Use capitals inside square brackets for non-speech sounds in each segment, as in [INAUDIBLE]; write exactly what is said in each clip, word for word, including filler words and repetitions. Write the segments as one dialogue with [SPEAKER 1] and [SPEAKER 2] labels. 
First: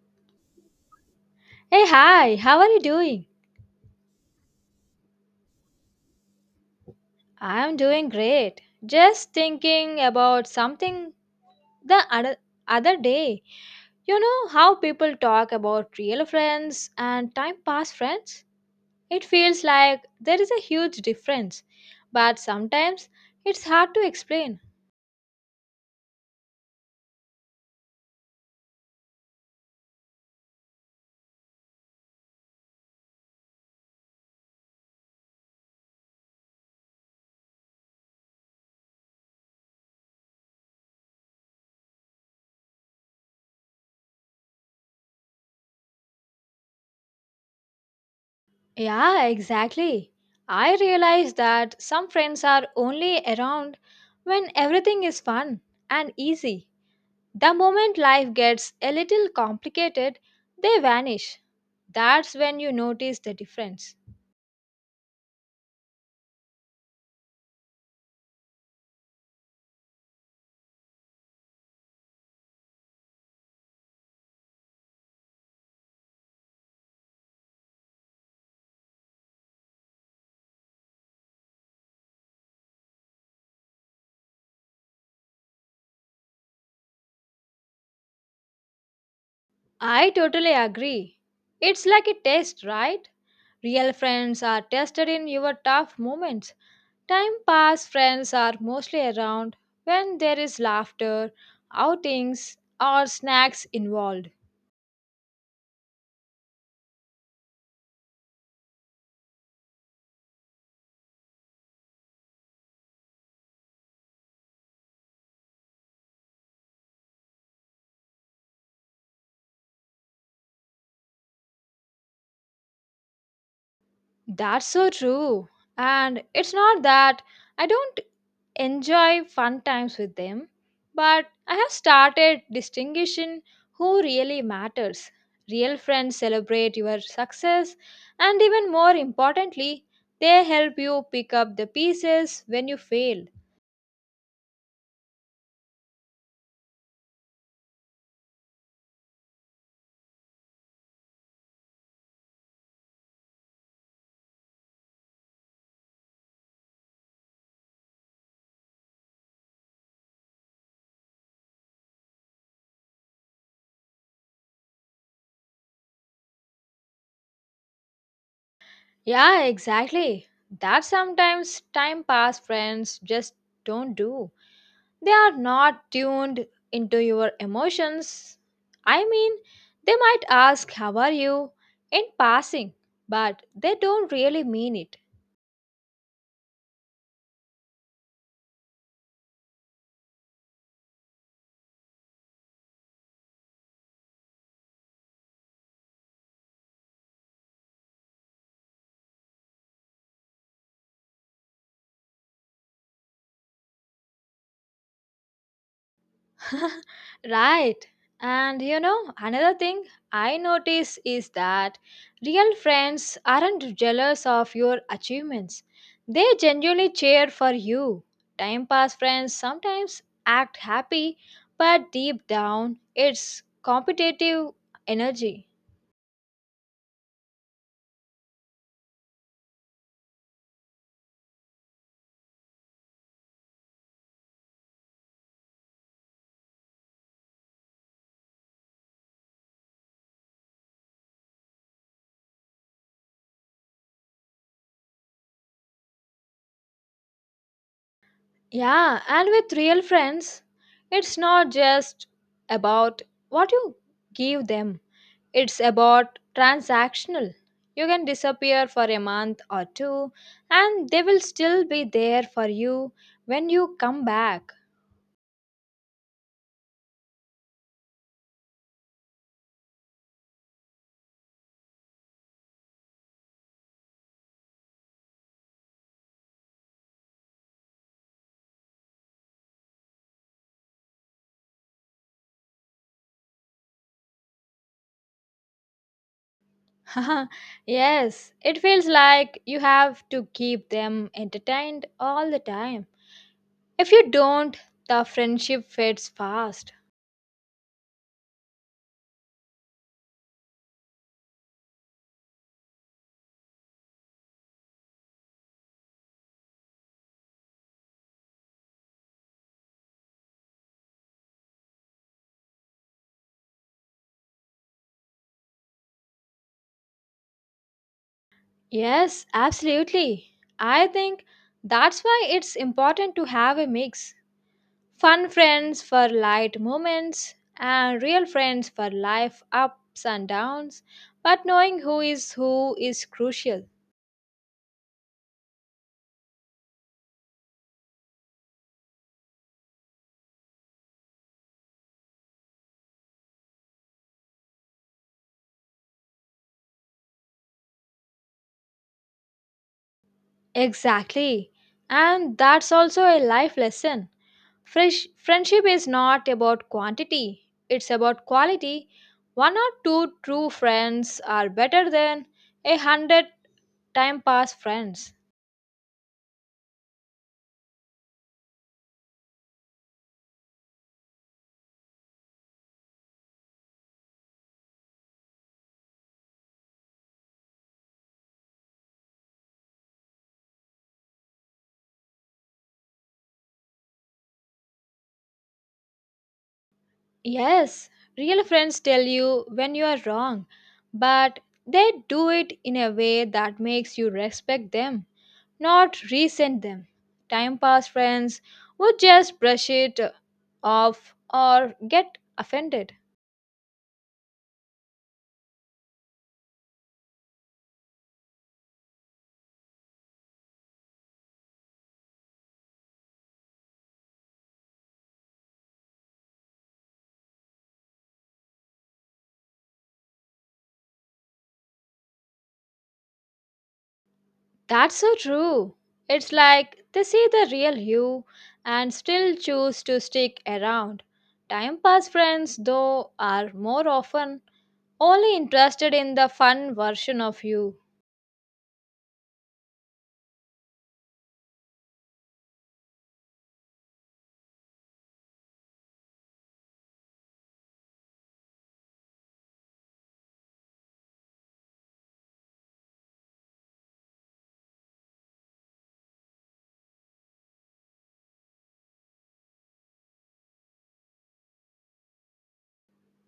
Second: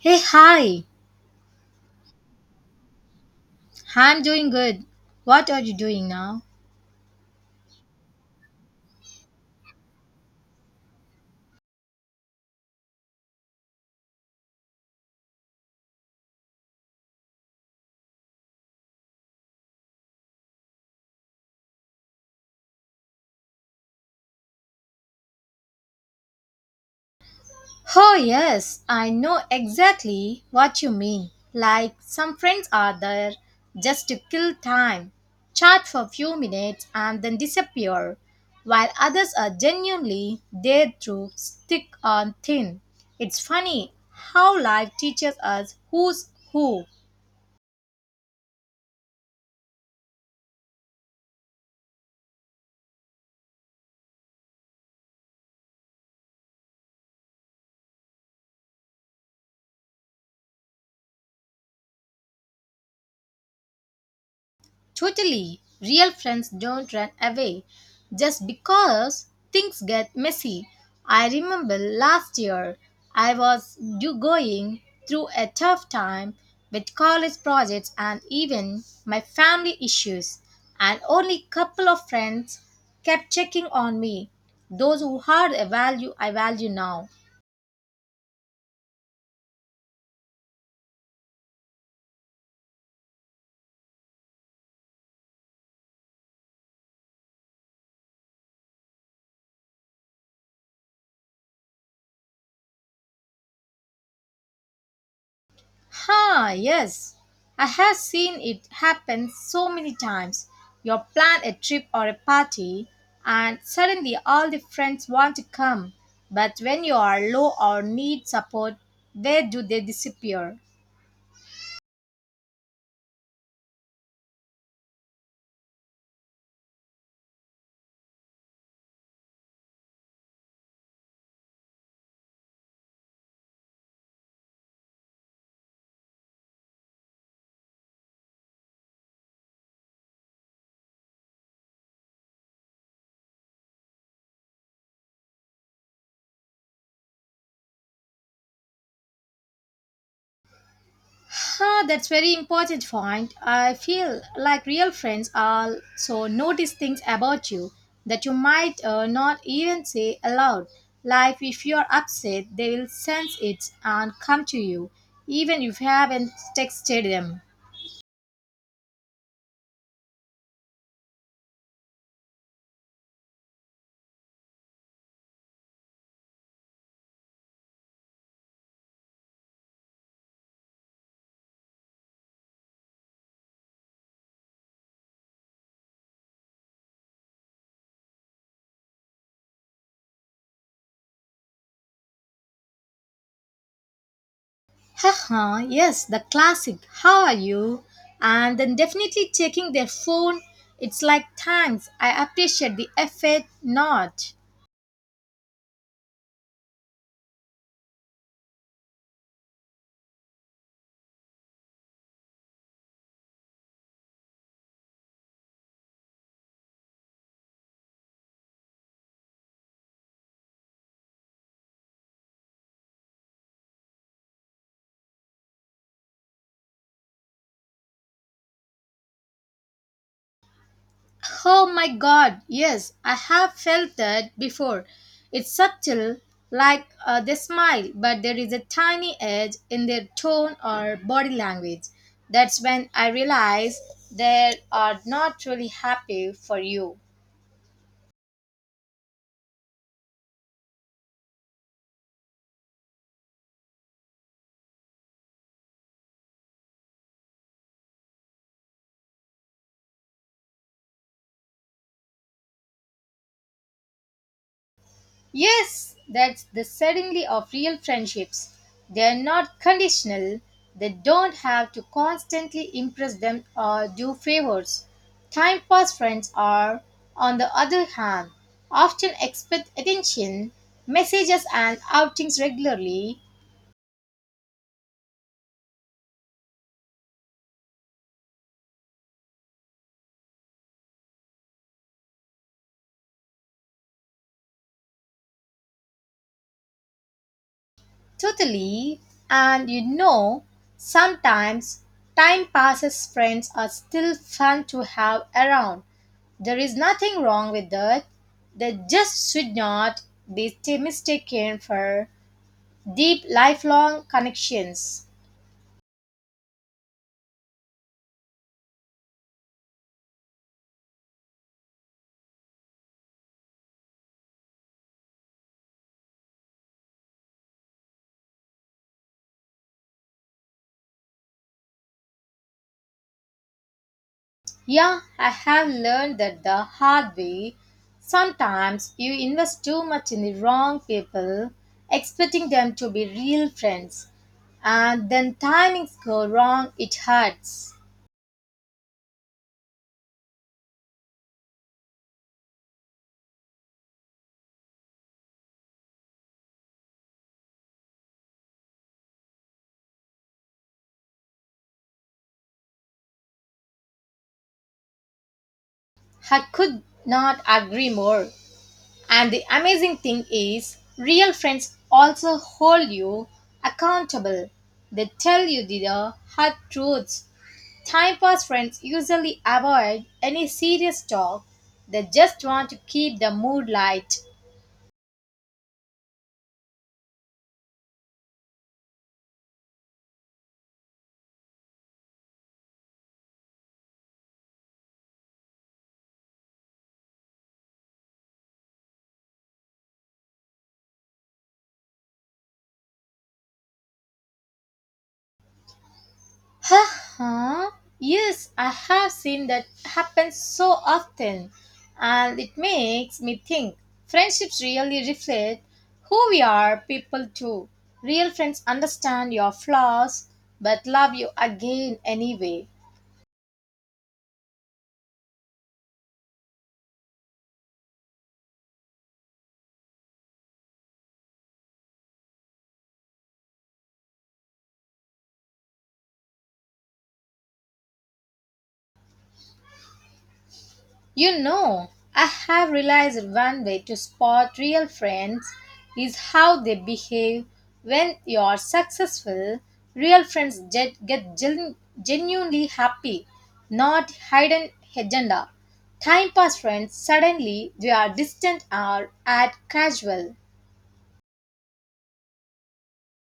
[SPEAKER 1] Hey, hi.
[SPEAKER 2] Hey, hi, how are you doing?
[SPEAKER 1] I'm doing good. What are you doing now?
[SPEAKER 2] I'm doing great. Just thinking about something the other, other day. You know how people talk about real friends and time pass friends? It feels like there is a huge difference, but sometimes it's hard to explain.
[SPEAKER 1] Oh, yes, I know exactly what you mean. Like some friends are there just to kill time, chat for a few minutes and then disappear, while others are genuinely there to stick on thin. It's funny how life teaches us who's who.
[SPEAKER 2] Yeah, exactly. I realize that some friends are only around when everything is fun and easy. The moment life gets a little complicated, they vanish. That's when you notice the difference.
[SPEAKER 1] Totally. Real friends don't run away just because things get messy. I remember last year I was do- going through a tough time with college projects and even my family issues and only couple of friends kept checking on me. Those who had a value I value now.
[SPEAKER 2] I totally agree. It's like a test, right? Real friends are tested in your tough moments. Time pass friends are mostly around when there is laughter, outings, or snacks involved.
[SPEAKER 1] Ha, yes. I have seen it happen so many times. You plan a trip or a party, and suddenly all the friends want to come. But when you are low or need support, where do they disappear?
[SPEAKER 2] That's so true. And it's not that I don't enjoy fun times with them, but I have started distinguishing who really matters. Real friends celebrate your success, and even more importantly, they help you pick up the pieces when you fail.
[SPEAKER 1] Huh, that's very important point. I feel like real friends also notice things about you that you might uh, not even say aloud. Like if you're upset, they will sense it and come to you, even if you haven't texted them.
[SPEAKER 2] Yeah, exactly. That sometimes time pass friends just don't do. They are not tuned into your emotions. I mean, they might ask, "How are you?" in passing, but they don't really mean it.
[SPEAKER 1] Haha, yes, the classic. How are you? And then definitely checking their phone. It's like thanks. I appreciate the effort. Not.
[SPEAKER 2] [LAUGHS] Right. And you know, another thing I notice is that real friends aren't jealous of your achievements, they genuinely cheer for you. Time pass friends sometimes act happy, but deep down, it's competitive energy.
[SPEAKER 1] Oh my god, yes, I have felt that before. It's subtle, like uh, they smile, but there is a tiny edge in their tone or body language. That's when I realize they are not really happy for you.
[SPEAKER 2] Yeah, and with real friends, it's not just about what you give them, it's about transactional. You can disappear for a month or two, and they will still be there for you when you come back.
[SPEAKER 1] Yes, that's the certainty of real friendships. They're not conditional, they don't have to constantly impress them or do favors. Time pass friends are, on the other hand, often expect attention, messages, and outings regularly.
[SPEAKER 2] [LAUGHS] Yes, it feels like you have to keep them entertained all the time. If you don't, the friendship fades fast.
[SPEAKER 1] Totally. And you know, sometimes time passes friends are still fun to have around. There is nothing wrong with that. They just should not be mistaken for deep lifelong connections.
[SPEAKER 2] Yes, absolutely. I think that's why it's important to have a mix. Fun friends for light moments and real friends for life ups and downs, but knowing who is who is crucial.
[SPEAKER 1] Yeah, I have learned that the hard way. Sometimes you invest too much in the wrong people, expecting them to be real friends, and then timings go wrong, it hurts.
[SPEAKER 2] Exactly. And that's also a life lesson. Frish- Friendship is not about quantity, it's about quality. One or two true friends are better than a hundred time pass friends.
[SPEAKER 1] I could not agree more. And the amazing thing is, real friends also hold you accountable. They tell you the hard truths. Time pass friends usually avoid any serious talk. They just want to keep the mood light.
[SPEAKER 2] Yes, real friends tell you when you are wrong, but they do it in a way that makes you respect them, not resent them. Time pass friends would just brush it off or get offended.
[SPEAKER 1] Haha, yes, I have seen that happen so often, and it makes me think friendships really reflect who we are, people too. Real friends understand your flaws but love you again anyway.
[SPEAKER 2] That's so true. It's like they see the real you and still choose to stick around. Time pass friends, though, are more often only interested in the fun version of you.
[SPEAKER 1] You know, I have realized one way to spot real friends is how they behave when you are successful. Real friends get, get gen- genuinely happy, not hidden agenda. Time pass friends suddenly they are distant or act casual.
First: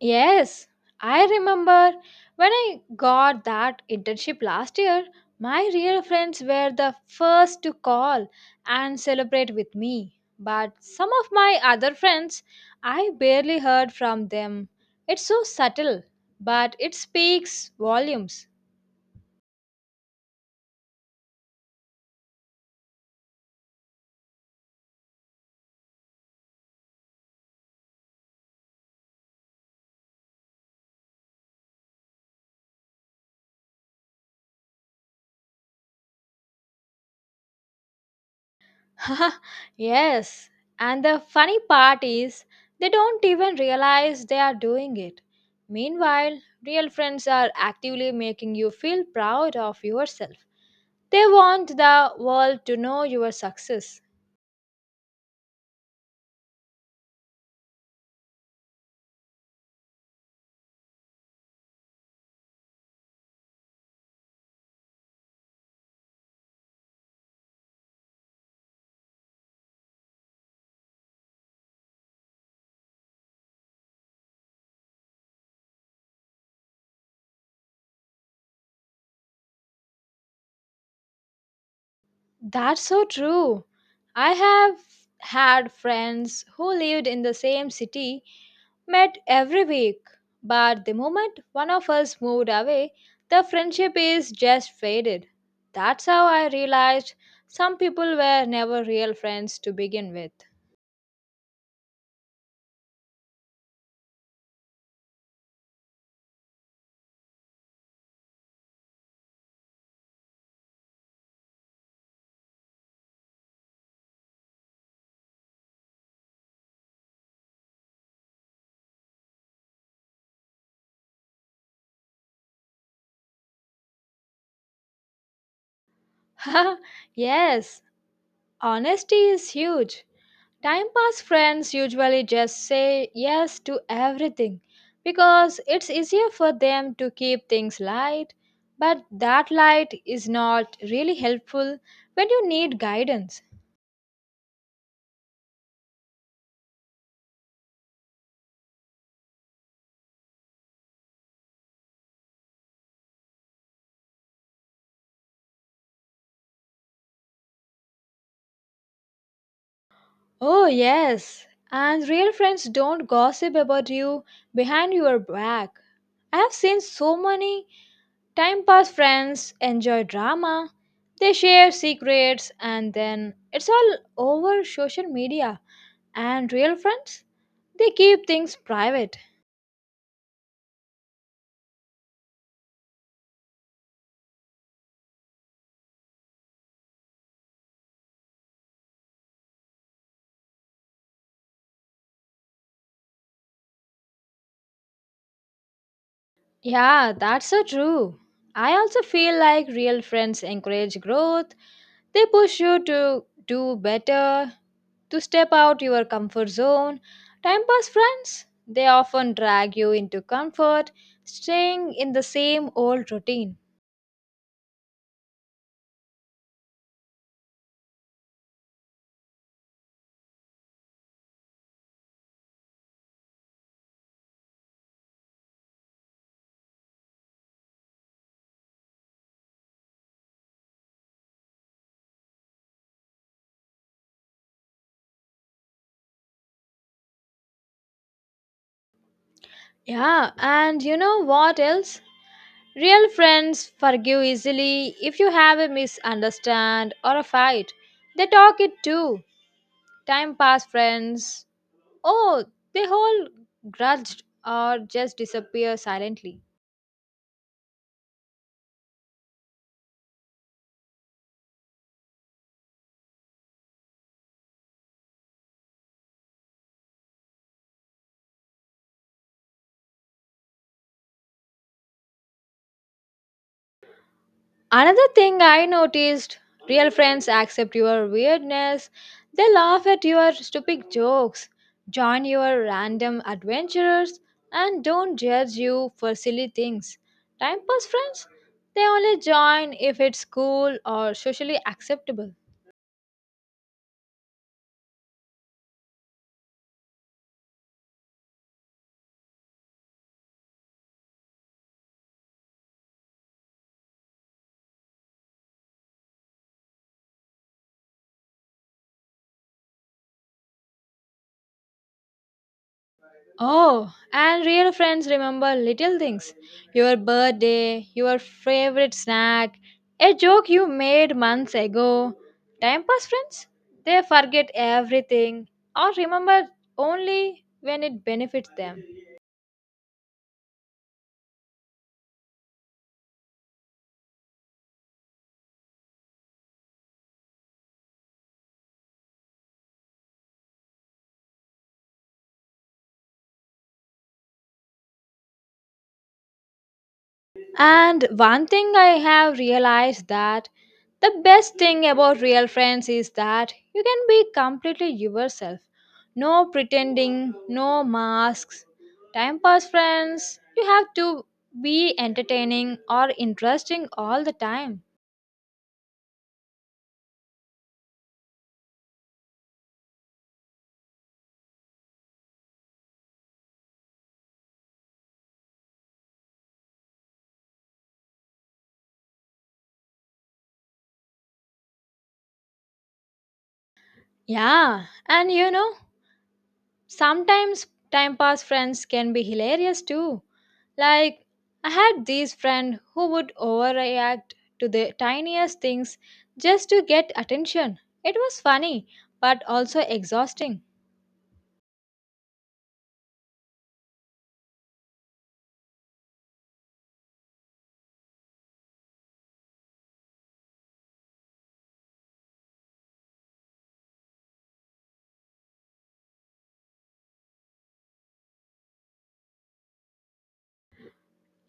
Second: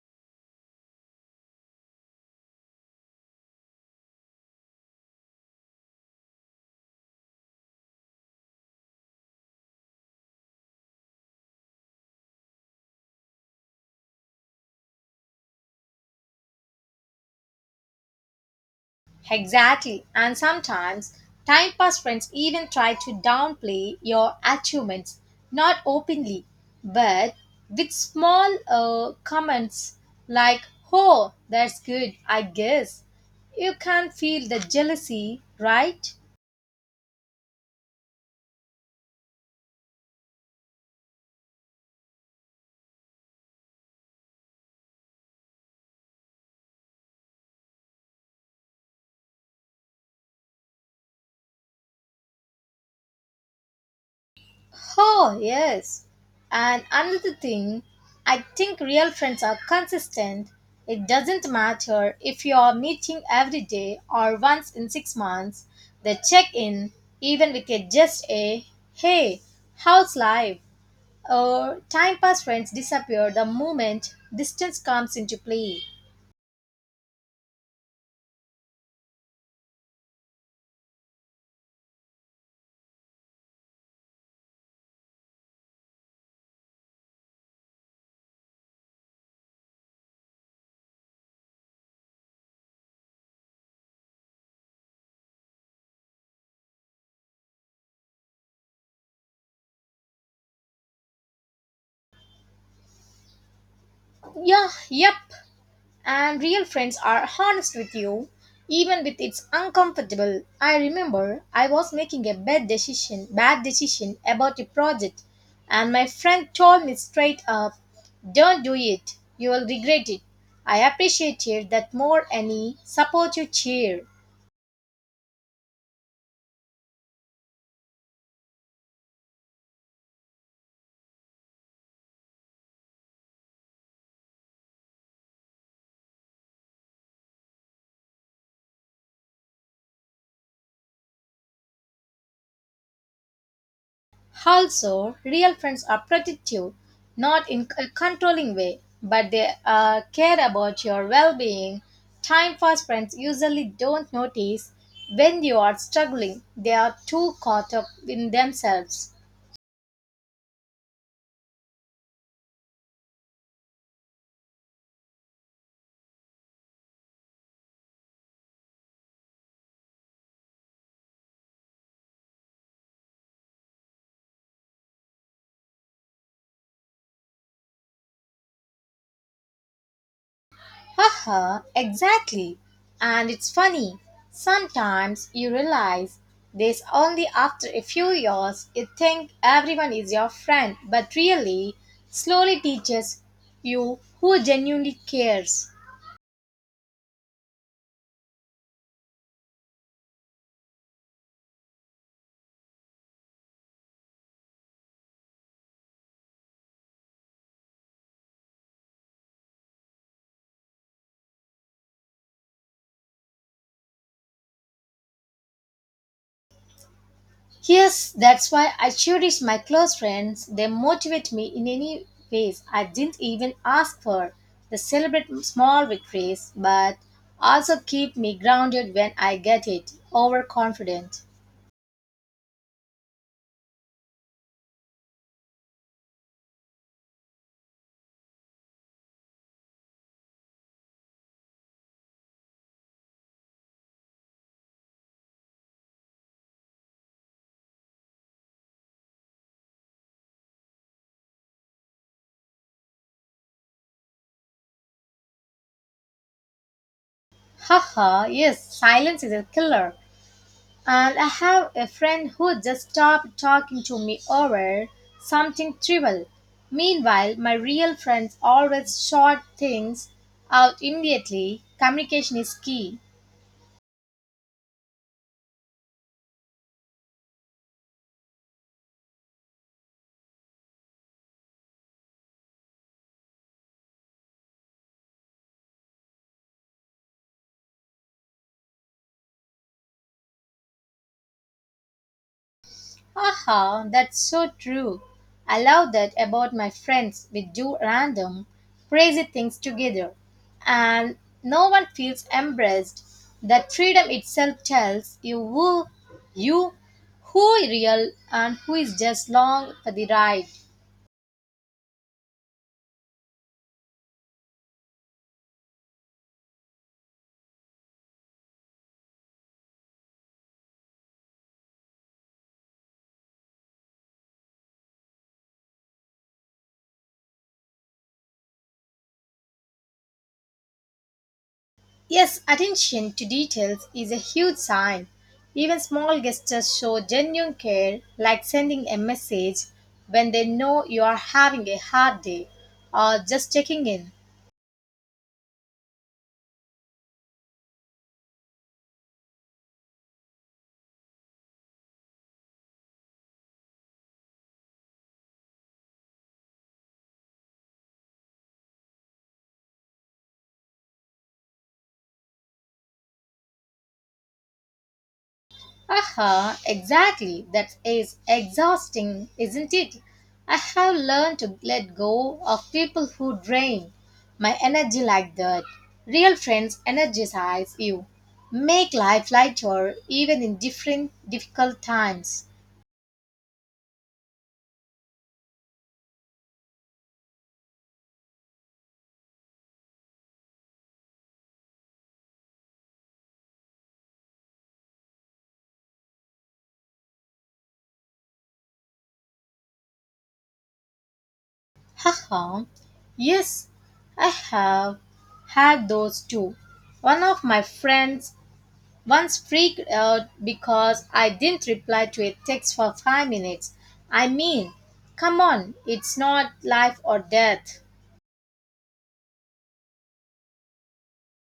[SPEAKER 2] Yes, I remember when I got that internship last year, my real friends were the first to call and celebrate with me. But some of my other friends, I barely heard from them. It's so subtle, but it speaks volumes.
[SPEAKER 1] Exactly. And sometimes time pass friends even try to downplay your achievements, not openly, but with small uh, comments like, oh, that's good, I guess. You can feel the jealousy, right?
[SPEAKER 2] [LAUGHS] Yes, and the funny part is they don't even realize they are doing it. Meanwhile, real friends are actively making you feel proud of yourself. They want the world to know your success.
[SPEAKER 1] Oh, yes. And another thing, I think real friends are consistent. It doesn't matter if you are meeting every day or once in six months, they check in, even with a just a hey, how's life? Or time pass friends disappear the moment distance comes into play.
[SPEAKER 2] That's so true. I have had friends who lived in the same city met every week, but the moment one of us moved away, the friendship is just faded. That's how I realized some people were never real friends to begin with.
[SPEAKER 1] Yeah, yep. And real friends are honest with you, even with it's uncomfortable. I remember I was making a bad decision, bad decision about a project, and my friend told me straight up, "Don't do it. You will regret it." I appreciated that more any supportive cheer.
[SPEAKER 2] [LAUGHS] Yes, honesty is huge. Time pass friends usually just say yes to everything because it's easier for them to keep things light, but that light is not really helpful when you need guidance.
[SPEAKER 1] Also, real friends are protective, not in a controlling way, but they uh, care about your well being. Time fast friends usually don't notice when you are struggling, they are too caught up in themselves.
[SPEAKER 2] Oh, yes. And real friends don't gossip about you behind your back. I have seen so many time pass friends enjoy drama. They share secrets and then it's all over social media. And real friends, they keep things private.
[SPEAKER 1] Haha, exactly. And it's funny, sometimes you realize this only after a few years. You think everyone is your friend, but really, slowly teaches you who genuinely cares.
[SPEAKER 2] Yeah, that's so true. I also feel like real friends encourage growth. They push you to do better, to step out your comfort zone. Time pass friends, they often drag you into comfort, staying in the same old routine.
[SPEAKER 1] Yes, that's why I cherish my close friends. They motivate me in any ways I didn't even ask for. They celebrate small victories, but also keep me grounded when I get it overconfident.
[SPEAKER 2] Yeah, and you know what else? Real friends forgive easily if you have a misunderstand or a fight. They talk it too. Time pass friends. Oh, they hold grudge or just disappear silently.
[SPEAKER 1] Haha, yes, silence is a killer. And I have a friend who just stopped talking to me over something trivial. Meanwhile, my real friends always sort things out immediately. Communication is key.
[SPEAKER 2] Another thing I noticed, real friends accept your weirdness, they laugh at your stupid jokes, join your random adventures, and don't judge you for silly things. Time pass friends, they only join if it's cool or socially acceptable.
[SPEAKER 1] Haha, that's so true. I love that about my friends. We do random, crazy things together, and no one feels embarrassed. That freedom itself tells you who you who is real and who is just long for the ride.
[SPEAKER 2] Oh, and real friends remember little things, your birthday, your favorite snack, a joke you made months ago. Time pass friends, they forget everything or remember only when it benefits them.
[SPEAKER 1] Yes, attention to details is a huge sign. Even small gestures show genuine care, like sending a message when they know you are having a hard day or just checking in.
[SPEAKER 2] And one thing I have realized that the best thing about real friends is that you can be completely yourself. No pretending, no masks. Time pass friends, you have to be entertaining or interesting all the time.
[SPEAKER 1] Aha, exactly. That is exhausting, isn't it? I have learned to let go of people who drain my energy like that. Real friends energize you, make life lighter even in different difficult times.
[SPEAKER 2] Yeah, and you know, sometimes time pass friends can be hilarious too. Like, I had these friend who would overreact to the tiniest things just to get attention. It was funny, but also exhausting.
[SPEAKER 1] Haha. Yes, I have had those too. One of my friends once freaked out because I didn't reply to a text for five minutes. I mean, come on, it's not life or death.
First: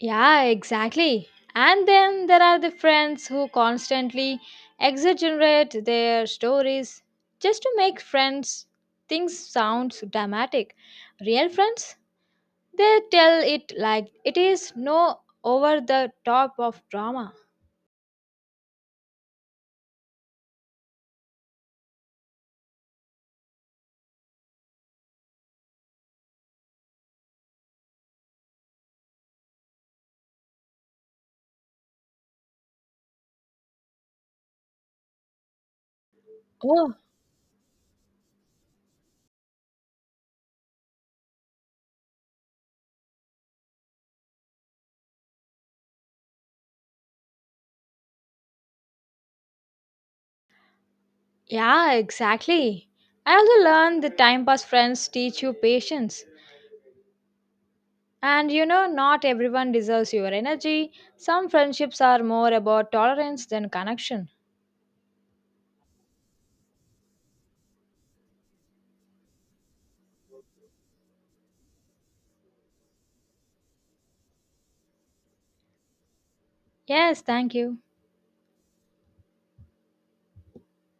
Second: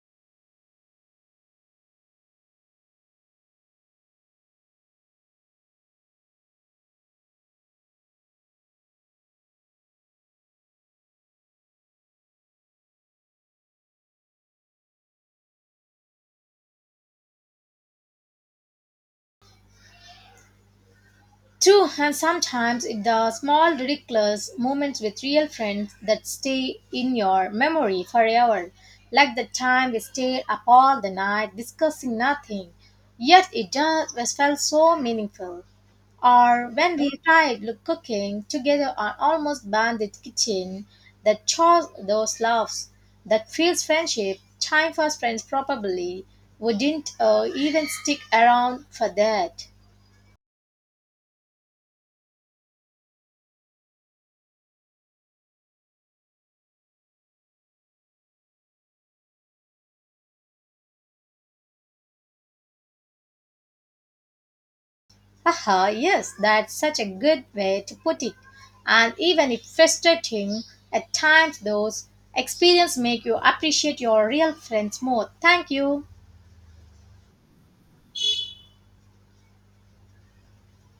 [SPEAKER 2] Yeah, exactly. And then there are the friends who constantly exaggerate their stories just to make friends things sound dramatic. Real friends, they tell it like it is no over the top of drama.
[SPEAKER 1] True, and sometimes it's the small, ridiculous moments with real friends that stay in your memory forever. Like the time we stayed up all the night discussing nothing, yet it just was felt so meaningful. Or
[SPEAKER 2] Oh,
[SPEAKER 1] when we tried look cooking together on almost bandit kitchen that chose those loves, that feels friendship, time for friends probably wouldn't uh, even stick around for that.
[SPEAKER 2] yeah, exactly. I also learned that time pass friends teach you patience. And you know, not everyone deserves your energy. Some friendships are more about tolerance than connection.
[SPEAKER 1] Haha, yes, that's such a good way to put it. And even if frustrating, at times those experiences make you appreciate your real friends more. Thank you.
[SPEAKER 2] Yes, thank you.